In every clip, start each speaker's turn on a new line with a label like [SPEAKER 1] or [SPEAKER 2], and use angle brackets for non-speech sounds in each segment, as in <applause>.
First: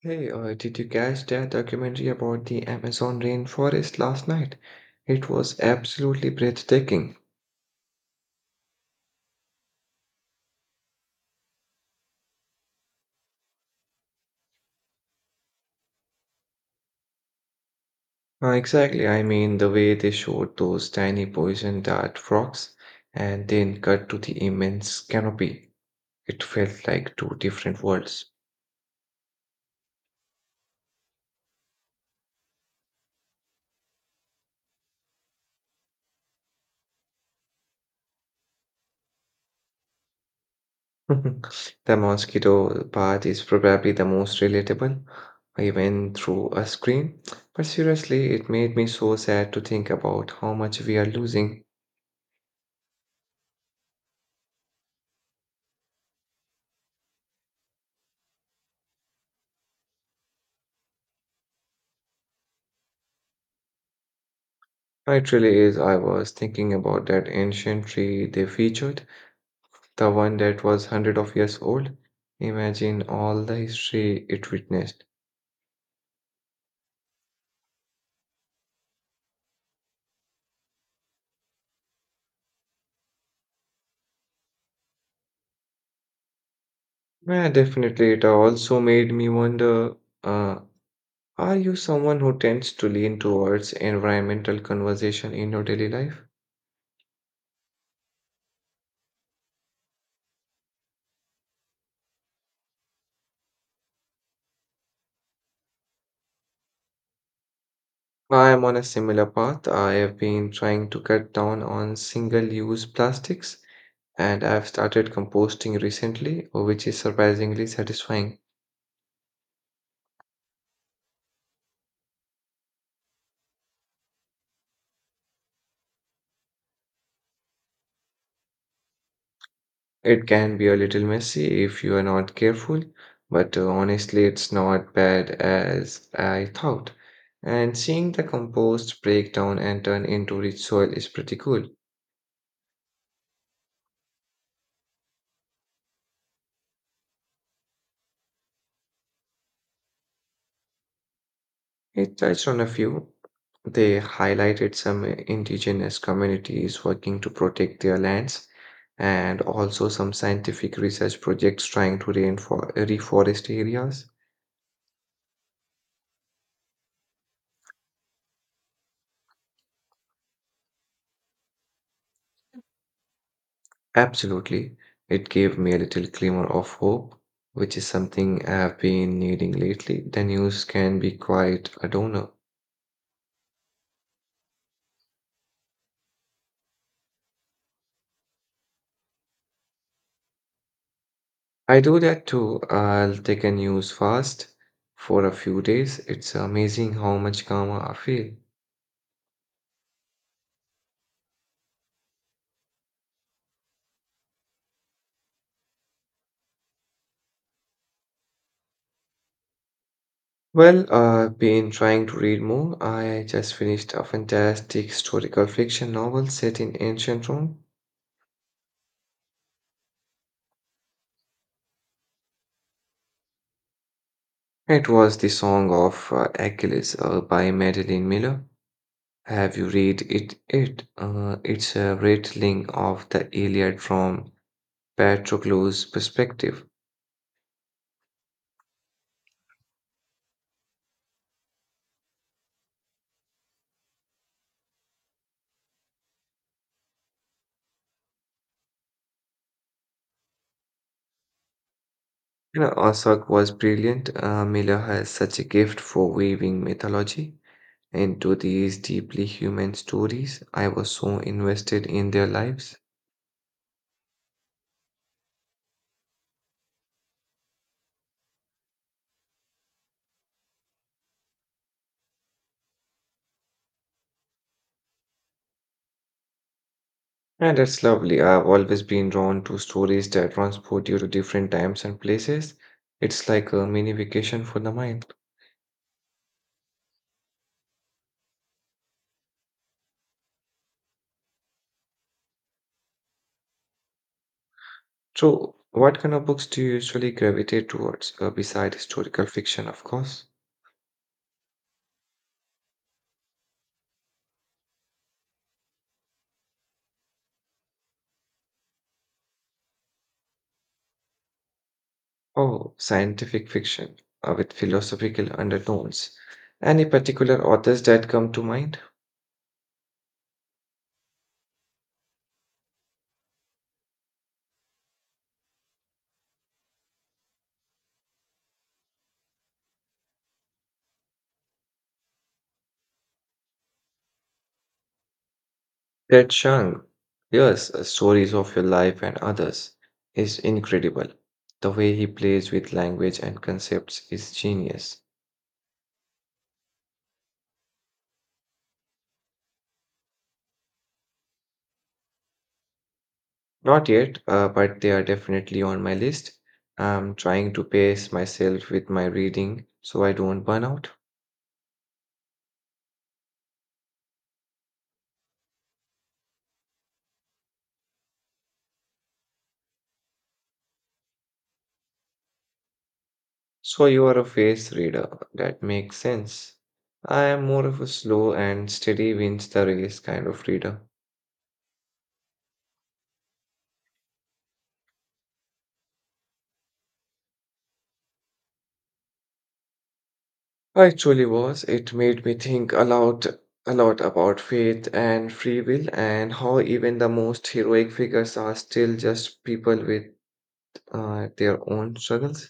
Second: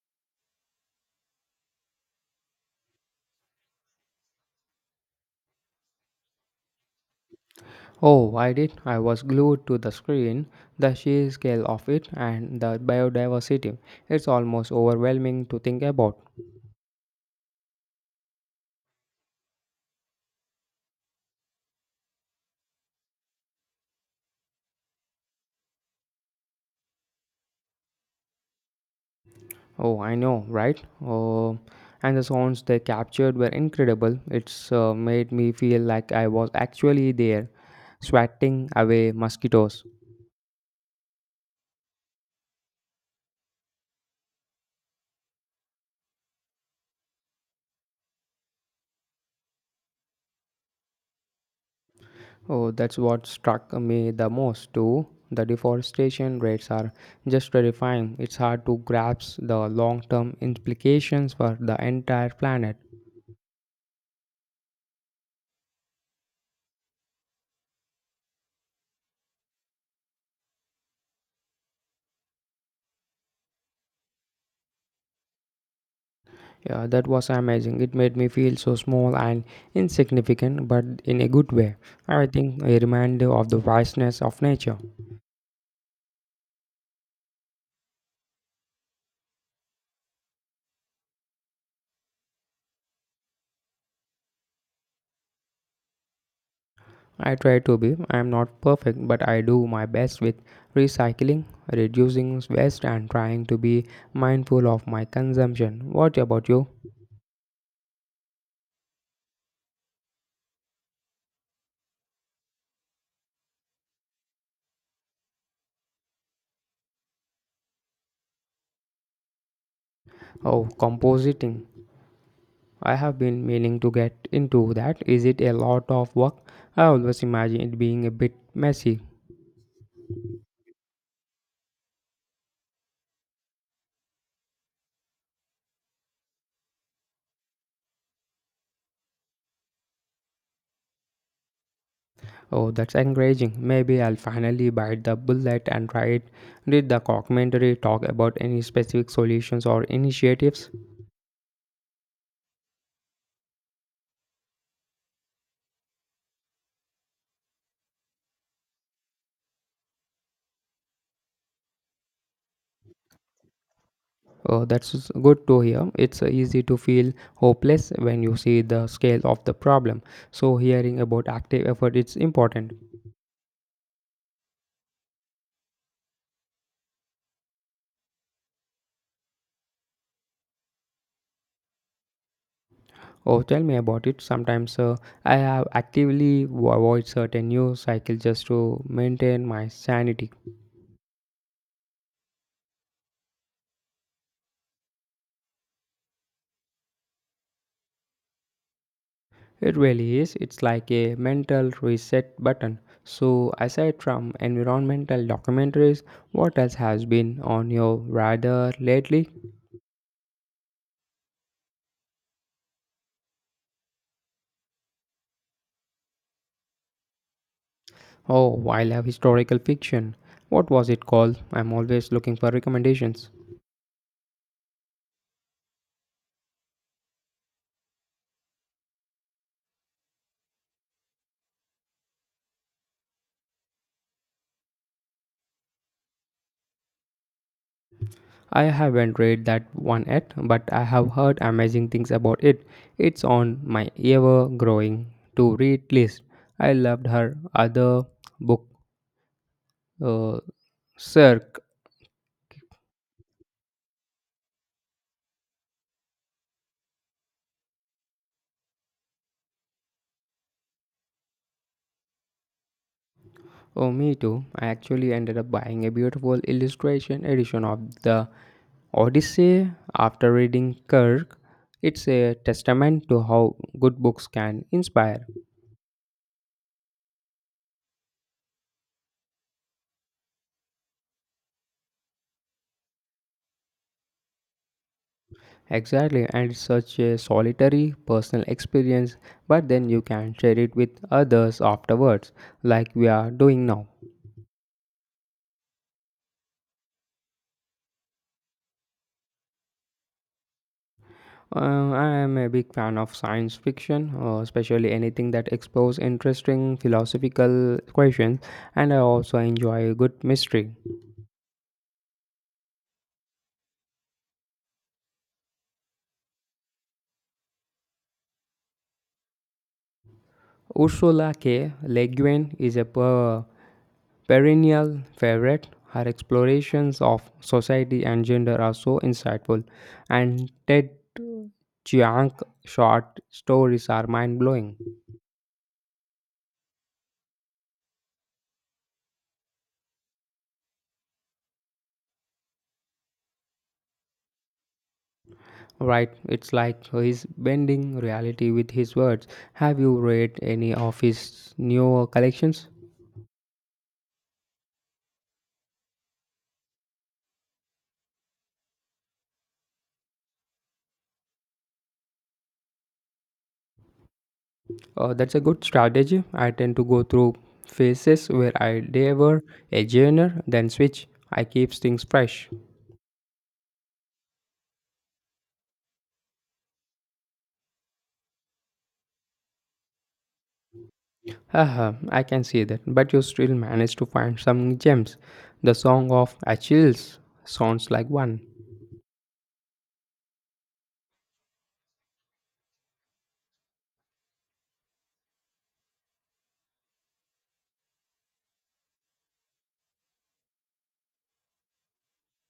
[SPEAKER 1] Hey, did you catch that documentary about the Amazon rainforest last night? It was absolutely breathtaking.
[SPEAKER 2] Oh, I did. I was glued to the screen, the sheer scale of it, and the biodiversity. It's almost overwhelming to think about.
[SPEAKER 1] Exactly, I mean, the way they showed those tiny poison dart frogs and then cut to the immense canopy. It felt like two different worlds.
[SPEAKER 2] Oh, I know, right? Oh, and the sounds they captured were incredible. It's made me feel like I was actually there, swatting away mosquitoes.
[SPEAKER 1] <laughs> The mosquito part is probably the most relatable, even through a screen. But seriously, it made me so sad to think about how much we are losing.
[SPEAKER 2] Oh, that's what struck me the most, too. The deforestation rates are just terrifying. It's hard to grasp the long term implications for the entire planet.
[SPEAKER 1] It really is. I was thinking about that ancient tree they featured, the one that was hundred of years old. Imagine all the history it witnessed.
[SPEAKER 2] Yeah, that was amazing. It made me feel so small and insignificant, but in a good way. I think a reminder of the vastness of nature.
[SPEAKER 1] Yeah, definitely. It also made me wonder, uh, are you someone who tends to lean towards environmental conversation in your daily life?
[SPEAKER 2] I try to be. I am not perfect, but I do my best with recycling, reducing waste, and trying to be mindful of my consumption. What about you?
[SPEAKER 1] I am on a similar path. I have been trying to cut down on single-use plastics, and I've started composting recently, which is surprisingly satisfying.
[SPEAKER 2] Oh, compositing. I have been meaning to get into that. Is it a lot of work? I always imagine it being a bit messy.
[SPEAKER 1] It can be a little messy if you are not careful, but honestly, it's not bad as I thought. And seeing the compost break down and turn into rich soil is pretty cool.
[SPEAKER 2] Oh, that's encouraging. Maybe I'll finally bite the bullet and try it. Did the documentary talk about any specific solutions or initiatives?
[SPEAKER 1] It touched on a few. They highlighted some indigenous communities working to protect their lands and also some scientific research projects trying to reforest areas.
[SPEAKER 2] Oh, that's good to hear. It's easy to feel hopeless when you see the scale of the problem. So, hearing about active effort is important.
[SPEAKER 1] Absolutely. It gave me a little glimmer of hope, which is something I have been needing lately. The news can be quite a downer.
[SPEAKER 2] Oh, tell me about it. Sometimes I have actively avoid certain news cycles just to maintain my sanity.
[SPEAKER 1] I do that too. I'll take a news fast for a few days. It's amazing how much calmer I feel.
[SPEAKER 2] It really is. It's like a mental reset button. So, aside from environmental documentaries, what else has been on your radar lately?
[SPEAKER 1] Well, I've been trying to read more. I just finished a fantastic historical fiction novel set in ancient Rome.
[SPEAKER 2] Oh, I love historical fiction. What was it called? I'm always looking for recommendations.
[SPEAKER 1] It was The Song of Achilles by Madeline Miller. Have you read it? It's a retelling of the Iliad from Patroclus' perspective.
[SPEAKER 2] I haven't read that one yet, but I have heard amazing things about it. It's on my ever growing to read list. I loved her other book, uh, Cirque.
[SPEAKER 1] You know, Osok was brilliant. Miller has such a gift for weaving mythology into these deeply human stories. I was so invested in their lives,
[SPEAKER 2] Oh, me too. I actually ended up buying a beautiful illustration edition of the Odyssey after reading Kirk. It's a testament to how good books can inspire.
[SPEAKER 1] and it's lovely. I've always been drawn to stories that transport you to different times and places. It's like a mini vacation for the mind.
[SPEAKER 2] Exactly, and it's such a solitary personal experience, but then you can share it with others afterwards, like we are doing now.
[SPEAKER 1] So, what kind of books do you usually gravitate towards, beside historical fiction, of course?
[SPEAKER 2] I am a big fan of science fiction, especially anything that explores interesting philosophical questions, and I also enjoy a good mystery.
[SPEAKER 1] Oh, scientific fiction, with philosophical undertones. Any particular authors that come to mind?
[SPEAKER 2] Ursula K. Le Guin is a perennial favorite. Her explorations of society and gender are so insightful, and Ted Chiang short stories are mind blowing.
[SPEAKER 1] Ted Chiang. Yes, stories of your life and others is incredible. The way he plays with language and concepts is genius.
[SPEAKER 2] Right, it's like he's bending reality with his words. Have you read any of his new collections?
[SPEAKER 1] Not yet, but they are definitely on my list. I'm trying to pace myself with my reading so I don't burn out.
[SPEAKER 2] That's a good strategy. I tend to go through phases where I devour a genre, then switch. I keep things fresh.
[SPEAKER 1] So you are a face reader. That makes sense. I am more of a slow and steady wins the race kind of reader.
[SPEAKER 2] Haha, I can see that. But you still managed to find some gems. The Song of Achilles sounds like one.
[SPEAKER 1] I truly was. It made me think a lot about faith and free will and how even the most heroic figures are still just people with their own struggles.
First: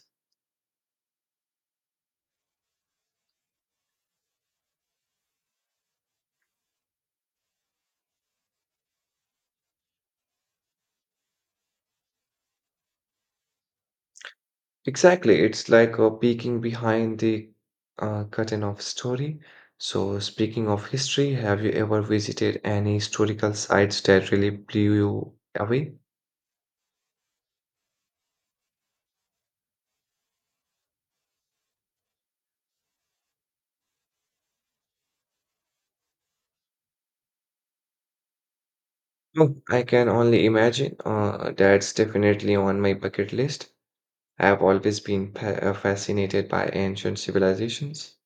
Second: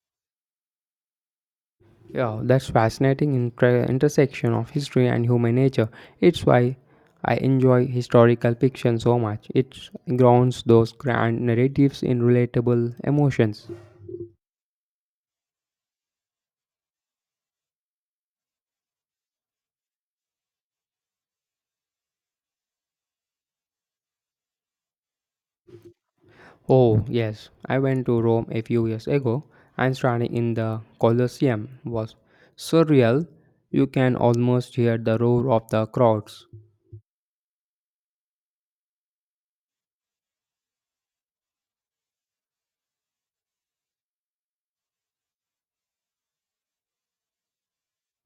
[SPEAKER 2] Yeah, that's fascinating intersection of history and human nature. It's why I enjoy historical fiction so much. It grounds those grand narratives in relatable emotions.
[SPEAKER 1] Exactly. It's like peeking behind the curtain of story. So, speaking of history, have you ever visited any historical sites that really blew you away?
[SPEAKER 2] Oh, yes, I went to Rome a few years ago and standing in the Colosseum was surreal. You can almost hear the roar of the crowds.
[SPEAKER 1] No, I can only imagine. That's definitely on my bucket list. I've always been fascinated by ancient civilizations.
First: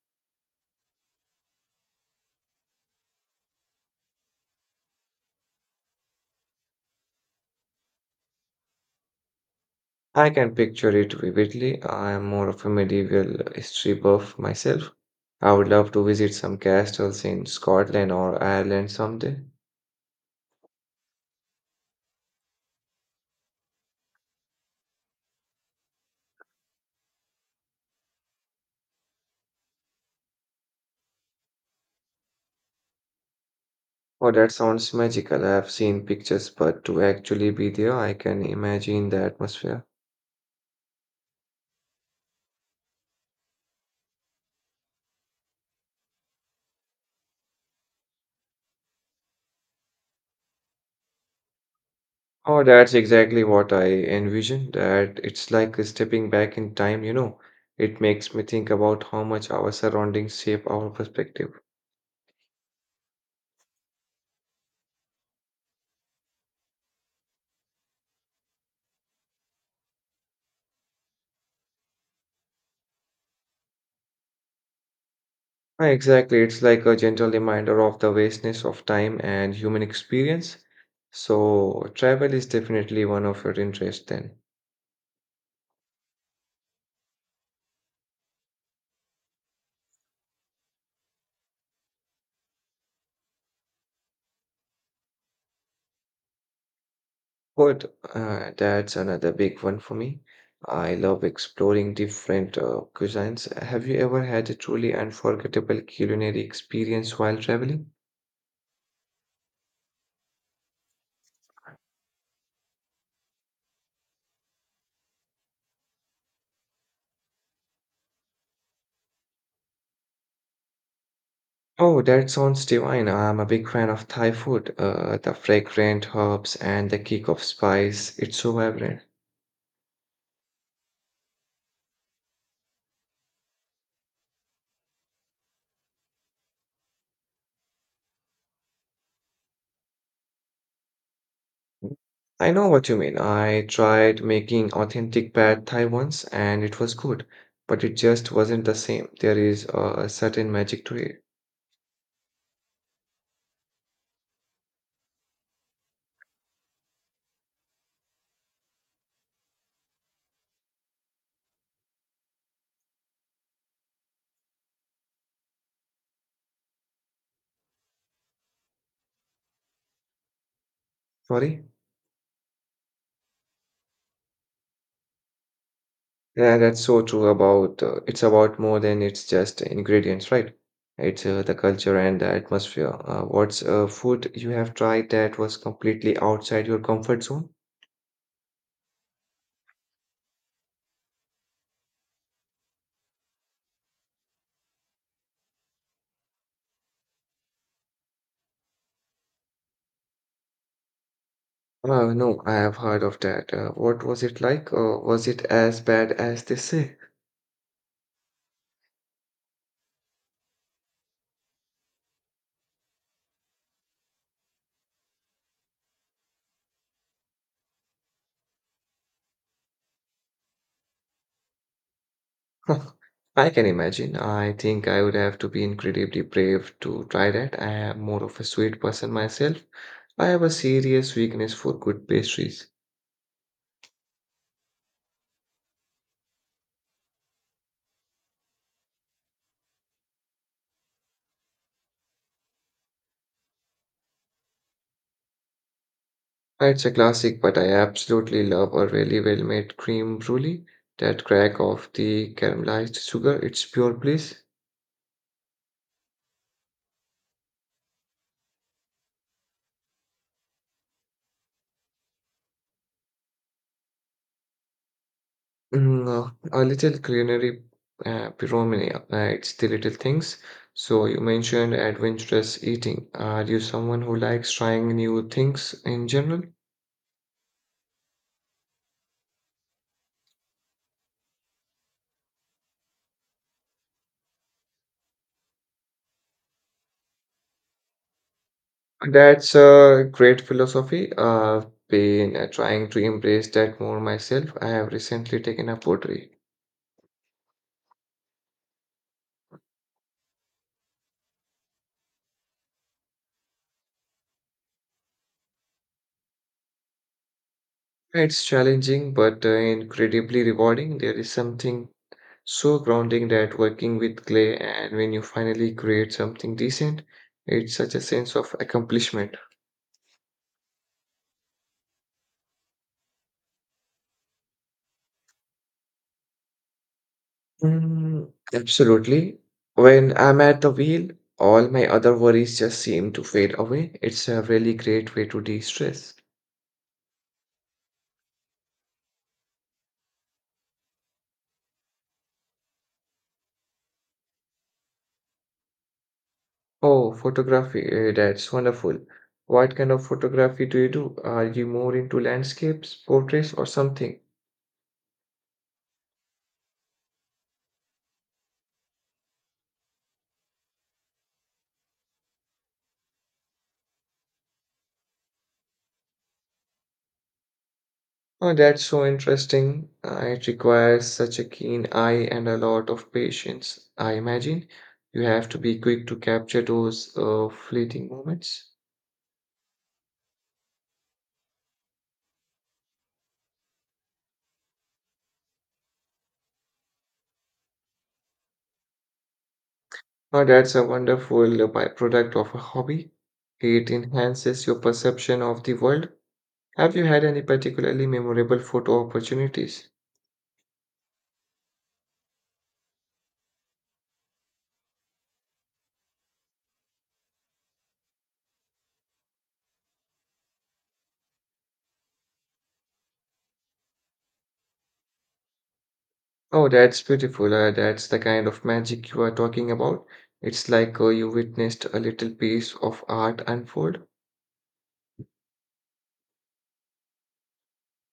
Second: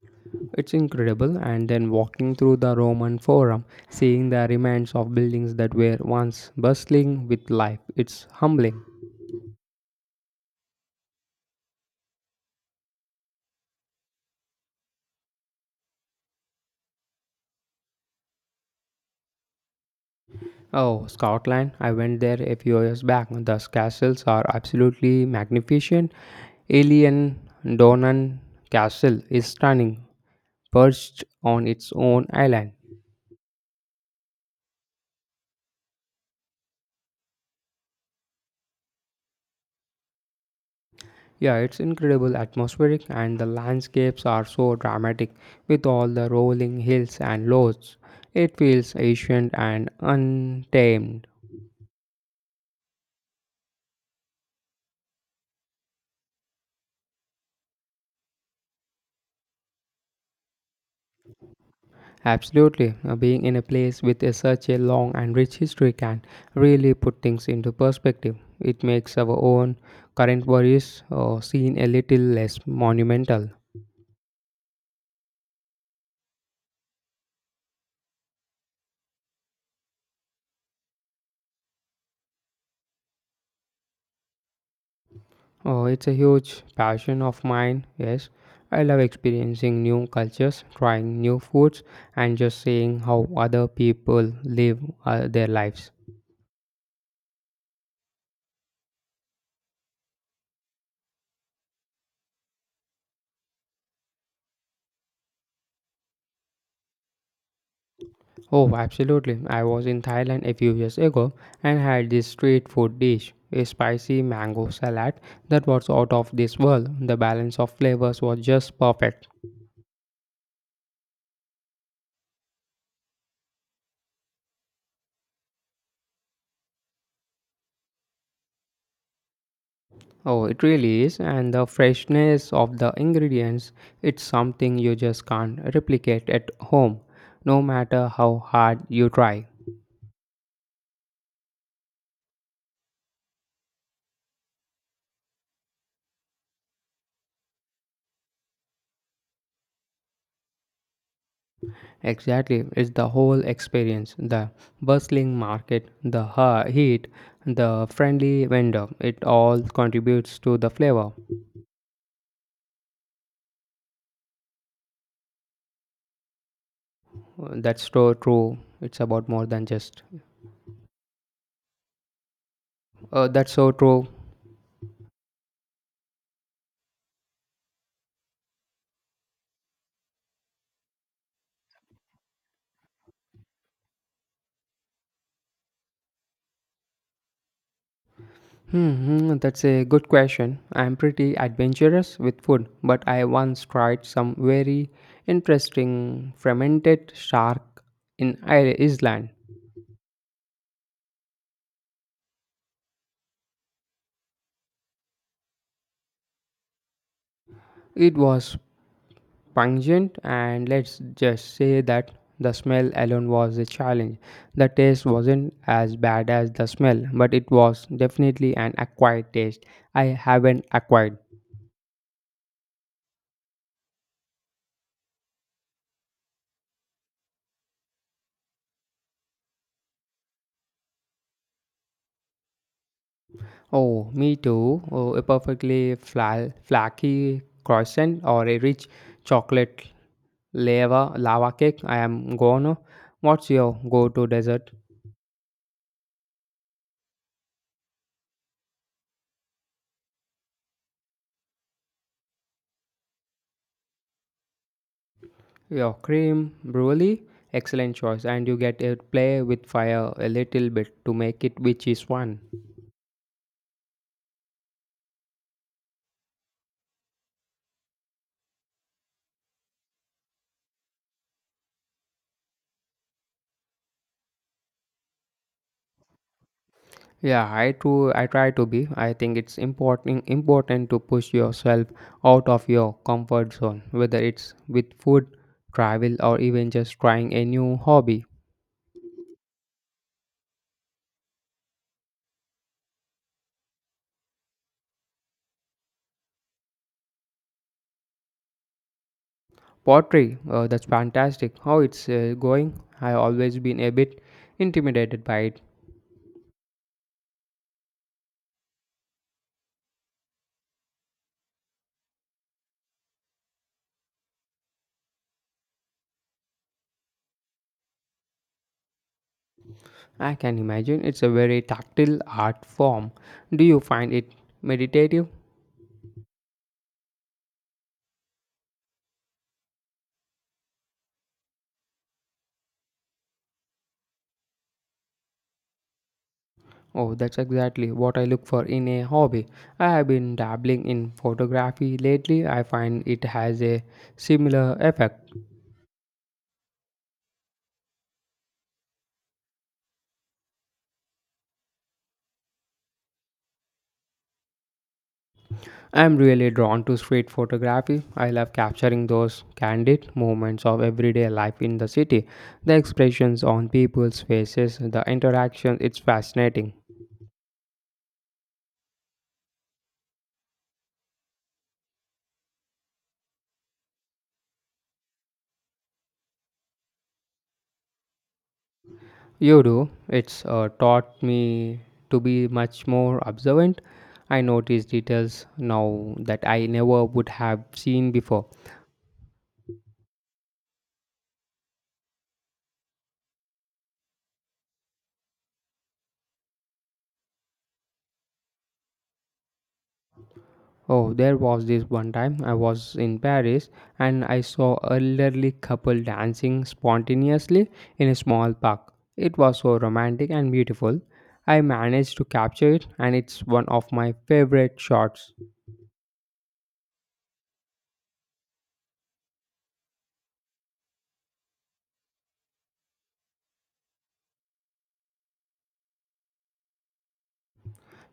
[SPEAKER 2] It's incredible, and then walking through the Roman Forum, seeing the remains of buildings that were once bustling with life, it's humbling.
[SPEAKER 1] I can picture it vividly. I am more of a medieval history buff myself. I would love to visit some castles in Scotland or Ireland someday.
[SPEAKER 2] Oh, Scotland, I went there a few years back. The castles are absolutely magnificent. Alien Donan Castle is stunning, perched on its own island.
[SPEAKER 1] Oh, that sounds magical. I have seen pictures, but to actually be there, I can imagine the atmosphere.
[SPEAKER 2] Yeah, it's incredible atmospheric and the landscapes are so dramatic with all the rolling hills and loads. It feels ancient and untamed.
[SPEAKER 1] Oh, that's exactly what I envision, that it's like stepping back in time, you know. It makes me think about how much our surroundings shape our perspective.
[SPEAKER 2] Absolutely, being in a place with a, such a long and rich history can really put things into perspective. It makes our own current worries seem a little less monumental.
[SPEAKER 1] Ah, exactly, it's like a gentle reminder of the vastness of time and human experience. So, travel is definitely one of your interests then.
[SPEAKER 2] Oh, it's a huge passion of mine. Yes, I love experiencing new cultures, trying new foods, and just seeing how other people live their lives.
[SPEAKER 1] Food, that's another big one for me. I love exploring different cuisines. Have you ever had a truly unforgettable culinary experience while traveling?
[SPEAKER 2] Oh, absolutely. I was in Thailand a few years ago and had this street food dish, a spicy mango salad that was out of this world. The balance of flavors was just perfect.
[SPEAKER 1] Oh, that sounds divine. I'm a big fan of Thai food. The fragrant herbs and the kick of spice, it's so vibrant.
[SPEAKER 2] Oh, it really is, and the freshness of the ingredients, it's something you just can't replicate at home, no matter how hard you try.
[SPEAKER 1] I know what you mean. I tried making authentic pad Thai once and it was good, but it just wasn't the same. There is a certain magic to it.
[SPEAKER 2] Exactly, it's the whole experience the bustling market, the heat, the friendly vendor. It all contributes to the flavor. That's so true. It's about more than just.
[SPEAKER 1] Sorry?
[SPEAKER 2] That's so true.
[SPEAKER 1] Yeah, that's so true about it's about more than it's just ingredients, right? It's the culture and the atmosphere. What's food you have tried that was completely outside your comfort zone?
[SPEAKER 2] That's a good question. I'm pretty adventurous with food, but I once tried some very interesting fermented shark in Iceland.
[SPEAKER 1] No, I have heard of that. What was it like? Was it as bad as they say?
[SPEAKER 2] It was pungent, and let's just say that the smell alone was a challenge. The taste wasn't as bad as the smell, but it was definitely an acquired taste I haven't acquired.
[SPEAKER 1] <laughs> I can imagine. I think I would have to be incredibly brave to try that. I am more of a sweet person myself. I have a serious weakness for good pastries.
[SPEAKER 2] Oh, me too. Oh, a perfectly flaky croissant or a rich chocolate lava cake. I am gone. What's your go-to dessert?
[SPEAKER 1] It's a classic, but I absolutely love a really well-made cream brulee. That crack of the caramelized sugar, it's pure bliss.
[SPEAKER 2] Your cream brulee, excellent choice, and you get to play with fire a little bit to make it which is one.
[SPEAKER 1] Mm, a little culinary pyromania, it's the little things. So you mentioned adventurous eating. Are you someone who likes trying new things in general?
[SPEAKER 2] Yeah, I too. I try to be. I think it's important to push yourself out of your comfort zone, whether it's with food, travel, or even just trying a new hobby.
[SPEAKER 1] That's a great philosophy. I've been trying to embrace that more myself. I have recently taken up pottery.
[SPEAKER 2] Pottery, that's fantastic. How it's going? I've always been a bit intimidated by it.
[SPEAKER 1] It's challenging, but incredibly rewarding. There is something so grounding that working with clay, and when you finally create something decent, it's such a sense of accomplishment.
[SPEAKER 2] I can imagine it's a very tactile art form. Do you find it meditative?
[SPEAKER 1] Mm, absolutely. When I'm at the wheel, all my other worries just seem to fade away. It's a really great way to de-stress.
[SPEAKER 2] Oh, that's exactly what I look for in a hobby. I have been dabbling in photography lately. I find it has a similar effect.
[SPEAKER 1] Oh, photography, that's wonderful. What kind of photography do you do? Are you more into landscapes, portraits, or something?
[SPEAKER 2] I'm really drawn to street photography. I love capturing those candid moments of everyday life in the city. The expressions on people's faces, the interactions, it's fascinating.
[SPEAKER 1] Oh, that's so interesting. It requires such a keen eye and a lot of patience. I imagine you have to be quick to capture those fleeting moments.
[SPEAKER 2] You do. It's taught me to be much more observant. I notice details now that I never would have seen before.
[SPEAKER 1] Oh, that's a wonderful byproduct of a hobby. It enhances your perception of the world. Have you had any particularly memorable photo opportunities?
[SPEAKER 2] Oh, there was this one time I was in Paris and I saw elderly couple dancing spontaneously in a small park. It was so romantic and beautiful. I managed to capture it and it's one of my favorite shots.
[SPEAKER 1] Oh, that's beautiful. That's the kind of magic you are talking about. It's like you witnessed a little piece of art unfold.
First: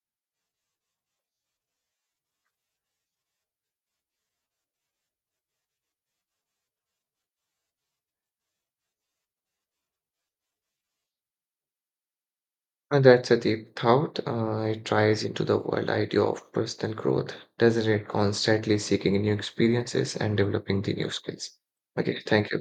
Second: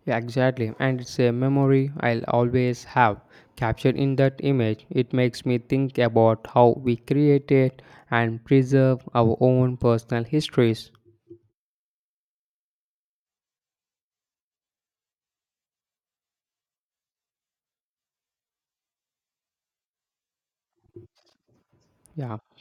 [SPEAKER 2] Yeah, exactly. And it's a memory I'll always have. Captured in that image, it makes me think about how we created and preserve our own personal histories.
[SPEAKER 1] And that's a deep thought. It ties into the world idea of personal growth, doesn't it? Constantly seeking new experiences and developing the new skills. Okay,
[SPEAKER 2] Yeah.
[SPEAKER 1] thank you.